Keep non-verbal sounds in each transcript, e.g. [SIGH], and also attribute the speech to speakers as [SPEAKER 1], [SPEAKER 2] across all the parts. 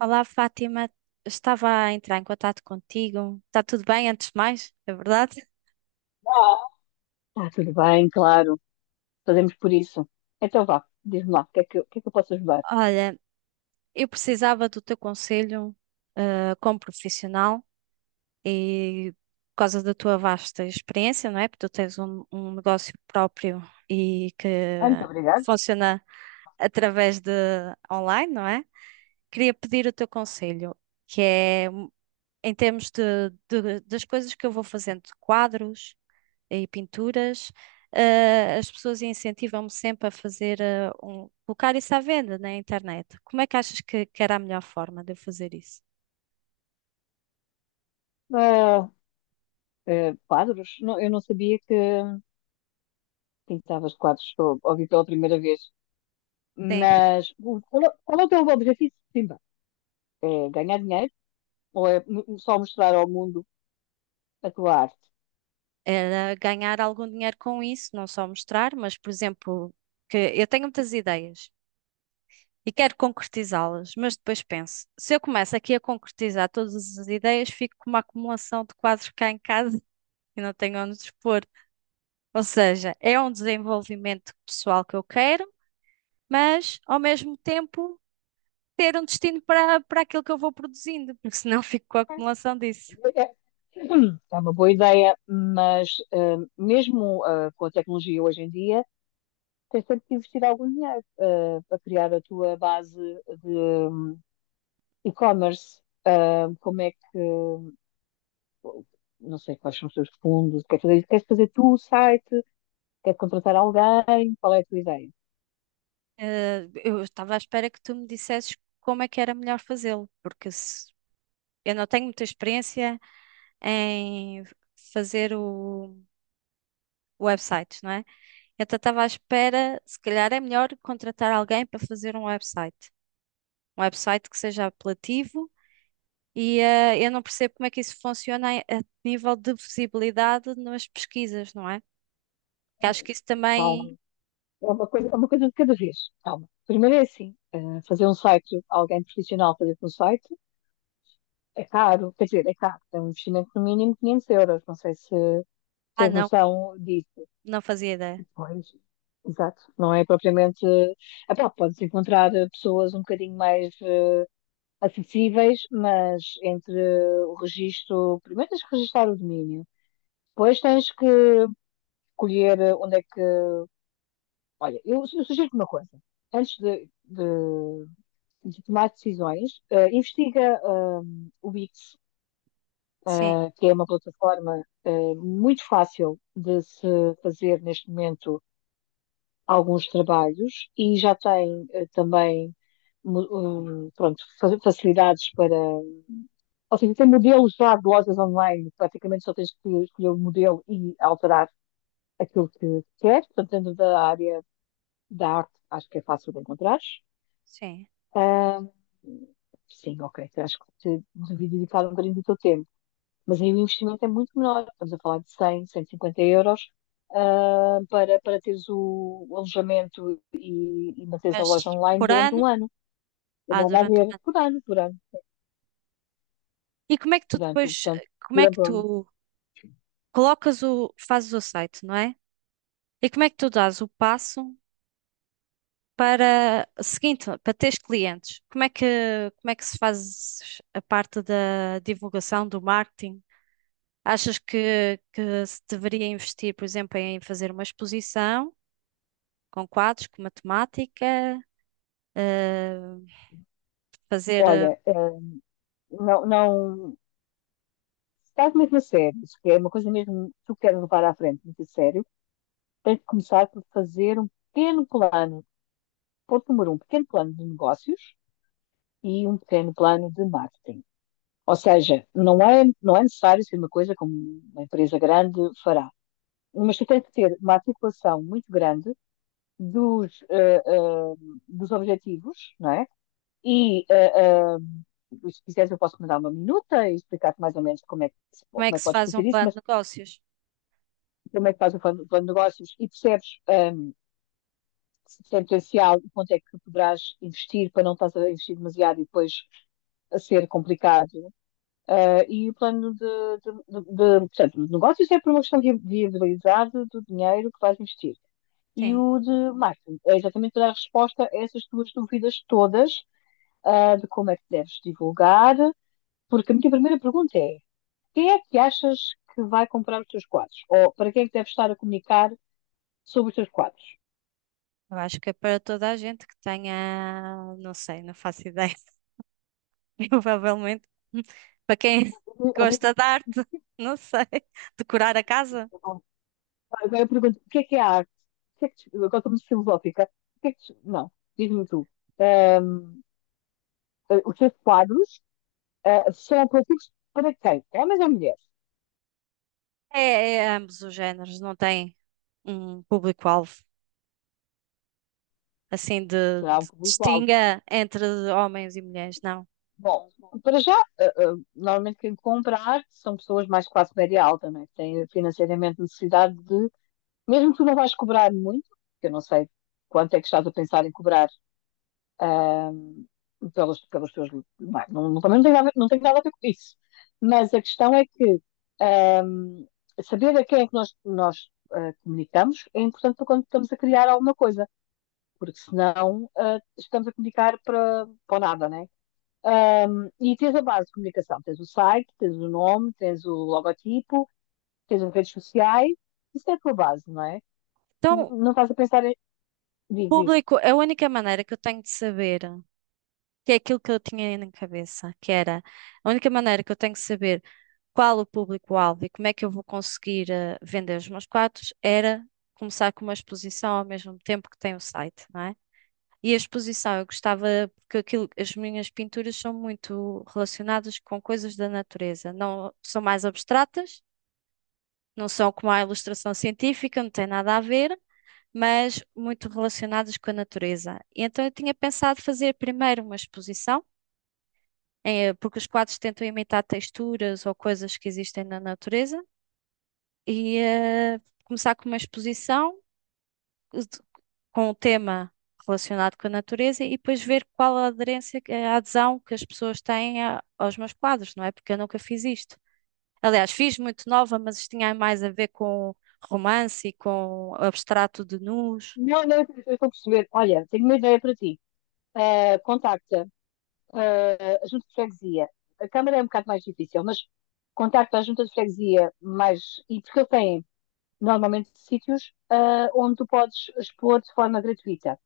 [SPEAKER 1] Olá, Fátima. Estava a entrar em contato contigo. Está tudo bem, antes de mais, é verdade?
[SPEAKER 2] Ah, tá, tudo bem, claro. Fazemos por isso. Então vá, diz-me lá, o que é que, o que é que eu posso ajudar?
[SPEAKER 1] Olha, eu precisava do teu conselho, como profissional e por causa da tua vasta experiência, não é? Porque tu tens um negócio próprio e que
[SPEAKER 2] Ah, muito obrigado.
[SPEAKER 1] funciona através de online, não é? Queria pedir o teu conselho, que é em termos das coisas que eu vou fazendo, de quadros e pinturas. As pessoas incentivam-me sempre a fazer, colocar isso à venda na internet. Como é que achas que era a melhor forma de eu fazer isso?
[SPEAKER 2] Ah, Quadros? Não, eu não sabia que pintavas quadros, só ouvi pela primeira vez.
[SPEAKER 1] Sim,
[SPEAKER 2] Mas qual, qual é o teu objetivo? Sim, bem, é ganhar dinheiro ou é só mostrar ao mundo a tua arte?
[SPEAKER 1] era ganhar algum dinheiro com isso, não só mostrar, mas, por exemplo, que eu tenho muitas ideias e quero concretizá-las, mas depois penso, se eu começo aqui a concretizar todas as ideias, fico com uma acumulação de quadros cá em casa [LAUGHS] e não tenho onde expor. Ou seja, é um desenvolvimento pessoal que eu quero, mas ao mesmo tempo ter um destino para aquilo que eu vou produzindo, porque senão [LAUGHS] fico com a acumulação disso.
[SPEAKER 2] É é uma boa ideia, mas mesmo com a tecnologia hoje em dia, tens sempre que investir algum dinheiro para criar a tua base de e-commerce. Ah, como é que. Não sei quais são os teus fundos, queres fazer tu o site, queres contratar alguém, qual é a tua ideia?
[SPEAKER 1] Eu estava à espera que tu me dissesses como é que era melhor fazê-lo, porque se- eu não tenho muita experiência em fazer o website, não é? Então estava à espera, se calhar é melhor contratar alguém para fazer um website. Um website que seja apelativo e eu não percebo como é que isso funciona a nível de visibilidade nas pesquisas, não é? Que acho que isso também.
[SPEAKER 2] Calma, é uma coisa de cada vez. Calma. Primeiro é assim, ah, fazer um site, alguém profissional fazer-te um site, é caro, quer dizer, é caro, é um investimento no mínimo 500 euros, não sei se
[SPEAKER 1] Ah,
[SPEAKER 2] tens
[SPEAKER 1] não,
[SPEAKER 2] noção disso.
[SPEAKER 1] não fazia ideia.
[SPEAKER 2] Pois, exato. Não é propriamente. Ah, pá, podes encontrar pessoas um bocadinho mais acessíveis, mas entre o registro. Primeiro tens que registrar o domínio, depois tens que escolher eh, onde é que. Olha, eu sugiro-te uma coisa. Antes de tomar decisões, eh, investiga o Wix,
[SPEAKER 1] Sim,
[SPEAKER 2] que é uma plataforma muito fácil de se fazer neste momento alguns trabalhos e já tem também mu- um, pronto, facilidades para. Ou seja, tem modelos já de lojas online, praticamente só tens que escolher o modelo e alterar aquilo que queres, portanto, dentro da área da arte, acho que é fácil de encontrar.
[SPEAKER 1] sim.
[SPEAKER 2] Ah, sim, ok, acho que te devia dedicar um bocadinho do teu tempo. Mas aí o investimento é muito menor. Estamos a falar de 100, 150 euros, ah, para, para teres o alojamento e manteres a
[SPEAKER 1] Mas
[SPEAKER 2] loja online
[SPEAKER 1] por
[SPEAKER 2] durante
[SPEAKER 1] ano?
[SPEAKER 2] um ano. Eu
[SPEAKER 1] Ah,
[SPEAKER 2] não vai
[SPEAKER 1] durante o
[SPEAKER 2] ver
[SPEAKER 1] ano.
[SPEAKER 2] por ano,
[SPEAKER 1] E como é que tu
[SPEAKER 2] durante,
[SPEAKER 1] depois,
[SPEAKER 2] portanto,
[SPEAKER 1] como é que
[SPEAKER 2] durante o ano.
[SPEAKER 1] tu colocas o, fazes o site, não é? E como é que tu dás o passo para seguinte, para teres clientes? Como é que se faz a parte da divulgação, do marketing? Achas que se deveria investir, por exemplo, em fazer uma exposição com quadros, com matemática, eh, fazer, eh,
[SPEAKER 2] Olha, ah, não, não, se estás mesmo a sério, se é uma coisa mesmo que tu queres levar à frente, muito a sério, tens de começar por fazer um pequeno plano, ponto número um, pequeno plano de negócios e um pequeno plano de marketing. Ou seja, não é necessário ser uma coisa como uma empresa grande fará, mas tu tens que ter uma articulação muito grande dos, dos objetivos, não é? E se quiseres eu posso mandar uma minuta e explicar-te mais ou menos
[SPEAKER 1] como
[SPEAKER 2] como
[SPEAKER 1] é
[SPEAKER 2] é
[SPEAKER 1] que
[SPEAKER 2] que
[SPEAKER 1] se
[SPEAKER 2] podes
[SPEAKER 1] faz um
[SPEAKER 2] fazer isso,
[SPEAKER 1] plano de
[SPEAKER 2] mas
[SPEAKER 1] negócios?
[SPEAKER 2] como é que fazes o plano de negócios e percebes um, se tem potencial e quanto é que poderás investir para não estás a investir demasiado e depois a ser complicado. Eh, e o plano portanto, de negócios é por uma questão de viabilidade do dinheiro que vais investir. E
[SPEAKER 1] Sim.
[SPEAKER 2] o de marketing é exatamente para dar resposta a essas tuas dúvidas todas, ah, de como é que deves divulgar, porque a minha primeira pergunta é: quem é que achas que vai comprar os teus quadros? Ou para quem é que deves estar a comunicar sobre os teus quadros?
[SPEAKER 1] Eu acho que é para toda a gente que tenha, não sei, não faço ideia, [LAUGHS] provavelmente. [LAUGHS] Para quem gosta de arte, não sei, decorar a casa.
[SPEAKER 2] Agora eu pergunto: o que é a arte? O que é que te- Agora estou muito filosófica. O que é que te- Não, diz-me tu. Os teus quadros ah, serão atrativos para quem? Homens ou mulheres?
[SPEAKER 1] É, é ambos os géneros, não tem um público-alvo assim
[SPEAKER 2] Será um
[SPEAKER 1] de
[SPEAKER 2] público-alvo?
[SPEAKER 1] distinga entre homens e mulheres, não.
[SPEAKER 2] Bom, para já, ah, ah, normalmente quem comprar são pessoas mais classe média alta, né? Que têm financeiramente necessidade de, mesmo que tu não vais cobrar muito, que eu não sei quanto é que estás a pensar em cobrar pelos, pelos teus livros. Não, é? Não, também não tem, nada, não tem nada a ver com isso. Mas a questão é que ahm, saber a quem é que nós ah, comunicamos é importante para quando estamos a criar alguma coisa. Porque senão estamos a comunicar para, para nada, né? Um, e tens a base de comunicação, tens o site, tens o nome, tens o logotipo, tens as redes sociais, isso é a tua base, não é?
[SPEAKER 1] Então,
[SPEAKER 2] Não estás a pensar em. Diz, diz.
[SPEAKER 1] público, a única maneira que eu tenho de saber, que é aquilo que eu tinha na cabeça, que era a única maneira que eu tenho de saber qual o público-alvo e como é que eu vou conseguir vender os meus quadros, era começar com uma exposição ao mesmo tempo que tem o site, não é? E a exposição, eu gostava, porque aquilo, as minhas pinturas são muito relacionadas com coisas da natureza, não são mais abstratas, não são como a ilustração científica, não tem nada a ver, mas muito relacionadas com a natureza. E então eu tinha pensado fazer primeiro uma exposição, porque os quadros tentam imitar texturas ou coisas que existem na natureza, e começar com uma exposição de- com o tema relacionado com a natureza e depois ver qual a aderência, a adesão que as pessoas têm aos meus quadros, não é? Porque eu nunca fiz isto. Aliás, fiz muito nova, mas isto tinha mais a ver com romance e com abstrato de nus.
[SPEAKER 2] Não, não, eu estou a perceber. Olha, tenho uma ideia para ti. Contacta a Junta de Freguesia. A Câmara é um bocado mais difícil, mas contacta a Junta de Freguesia mais. E porque eu tenho normalmente sítios onde tu podes expor de forma gratuita.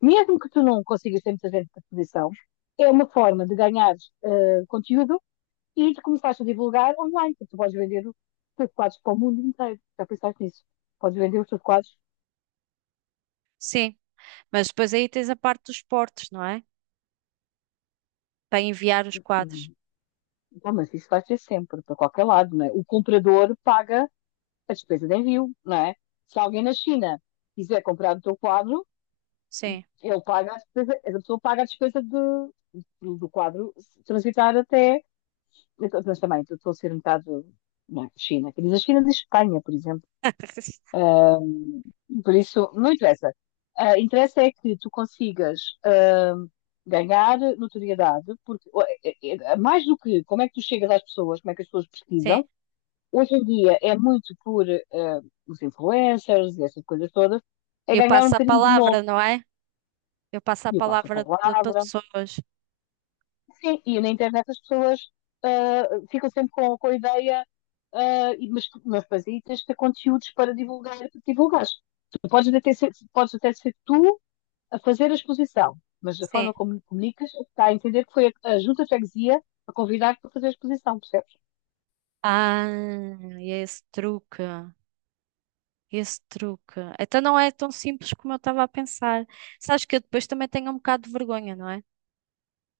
[SPEAKER 2] Mesmo que tu não consigas ter muita gente da posição, é uma forma de ganhar eh, conteúdo e de começares a divulgar online, porque tu podes vender os teus quadros para o mundo inteiro. Já pensaste nisso? Podes vender os teus quadros.
[SPEAKER 1] Sim, mas depois aí tens a parte dos portos, não é? Para enviar os quadros.
[SPEAKER 2] Hum, Bom, mas isso vai ser sempre, para qualquer lado, não é? O comprador paga a despesa de envio, não é? Se alguém na China quiser comprar o teu quadro,
[SPEAKER 1] Sim.
[SPEAKER 2] ele paga a despesa, a pessoa paga a despesa de, do quadro se transitar até. Então, mas também estou a ser um bocado na China. Quem diz a China diz Espanha, por exemplo.
[SPEAKER 1] [LAUGHS]
[SPEAKER 2] Por isso, não interessa. Ah, interessa é que tu consigas ah, ganhar notoriedade, porque ó, mais do que como é que tu chegas às pessoas, como é que as pessoas
[SPEAKER 1] Sim.
[SPEAKER 2] pesquisam, hoje em dia é muito por ah, os influencers e essas coisas todas, é
[SPEAKER 1] Eu
[SPEAKER 2] ganhar um
[SPEAKER 1] passo a
[SPEAKER 2] bocadinho de novo.
[SPEAKER 1] palavra, não é? Eu passo a
[SPEAKER 2] E o passo a
[SPEAKER 1] palavra para
[SPEAKER 2] palavra,
[SPEAKER 1] pessoas.
[SPEAKER 2] sim, e na internet as pessoas ah, ficam sempre com a ideia, mas, mas depois aí tens de ter conteúdos para divulgar, para divulgares. Tu podes até ser tu a fazer a exposição, mas da
[SPEAKER 1] Sim.
[SPEAKER 2] forma como comunicas, está a entender que foi a junta de freguesia a convidar-te para fazer a exposição, percebes?
[SPEAKER 1] Ah, e é esse truque. Esse truque. Então não é tão simples como eu estava a pensar. Sabes que eu depois também tenho um bocado de vergonha, não é?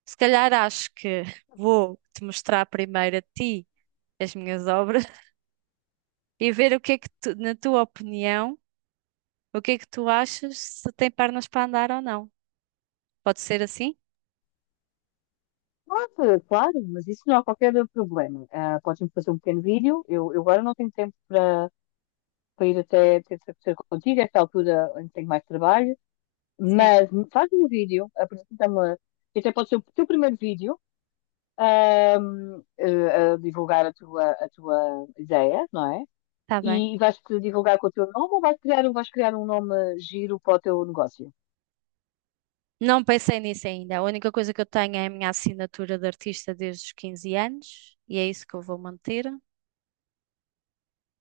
[SPEAKER 1] Se calhar acho que [LAUGHS] vou te mostrar primeiro a ti as minhas obras [LAUGHS] e ver o que é que tu, na tua opinião, o que é que tu achas se tem pernas para andar ou não. Pode ser assim?
[SPEAKER 2] Pode, claro, mas isso não há qualquer problema. Ah, podes-me fazer um pequeno vídeo, eu agora não tenho tempo para, para ir até ter contigo, a esta altura em que tenho mais trabalho.
[SPEAKER 1] Sim,
[SPEAKER 2] Mas faz um vídeo, apresenta-me, que até pode ser o teu primeiro vídeo, eh, a divulgar a tua ideia, não é?
[SPEAKER 1] está bem.
[SPEAKER 2] E vais-te divulgar com o teu nome ou vais criar, vais criar um nome giro para o teu negócio?
[SPEAKER 1] Não pensei nisso ainda. A única coisa que eu tenho é a minha assinatura de artista desde os 15 anos e é isso que eu vou manter.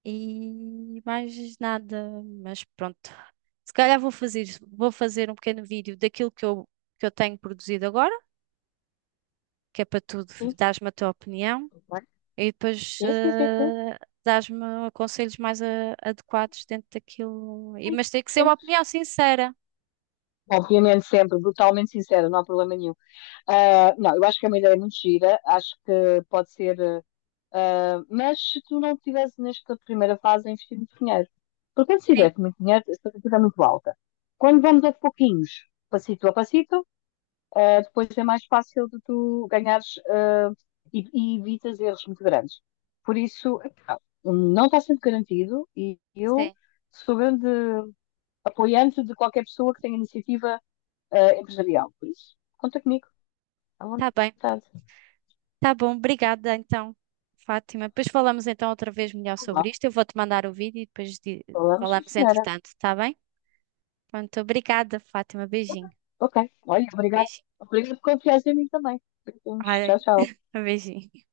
[SPEAKER 1] E mais nada, mas pronto. Se calhar vou fazer um pequeno vídeo daquilo que que eu tenho produzido agora, que é para tu
[SPEAKER 2] Sim,
[SPEAKER 1] dares-me a tua opinião
[SPEAKER 2] ok.
[SPEAKER 1] e depois
[SPEAKER 2] Sim,
[SPEAKER 1] dares-me conselhos mais adequados dentro daquilo. E,
[SPEAKER 2] sim.
[SPEAKER 1] mas tem que ser uma
[SPEAKER 2] Sim.
[SPEAKER 1] opinião sincera.
[SPEAKER 2] Obviamente sempre, brutalmente sincero, não há problema nenhum. Ah, não, eu acho que é uma ideia muito gira, acho que pode ser. Ah, mas se tu não tivesse nesta primeira fase a investir muito dinheiro, porque quando se
[SPEAKER 1] Sim,
[SPEAKER 2] tiver muito dinheiro, a expectativa é muito alta. Quando vamos a pouquinhos, passito a passito, ah, depois é mais fácil de tu ganhares, ah, e evitas erros muito grandes. Por isso, epá, um, não está sempre garantido e eu
[SPEAKER 1] sim.
[SPEAKER 2] sou grande apoiante de qualquer pessoa que tenha iniciativa, ah, empresarial. Por isso, conta comigo, à
[SPEAKER 1] Tá bem.
[SPEAKER 2] vontade.
[SPEAKER 1] Tá bom, obrigada então, Fátima. Depois falamos então outra vez melhor sobre
[SPEAKER 2] Olá,
[SPEAKER 1] isto. Eu vou-te mandar o vídeo e depois
[SPEAKER 2] olá,
[SPEAKER 1] falamos
[SPEAKER 2] senhora.
[SPEAKER 1] entretanto, tá bem? Pronto, obrigada, Fátima. Beijinho.
[SPEAKER 2] Ok, olha, obrigada.
[SPEAKER 1] Beijinho.
[SPEAKER 2] Obrigada por confiar em mim também. Beijinhos,
[SPEAKER 1] Ai,
[SPEAKER 2] tchau, tchau.
[SPEAKER 1] um beijinho.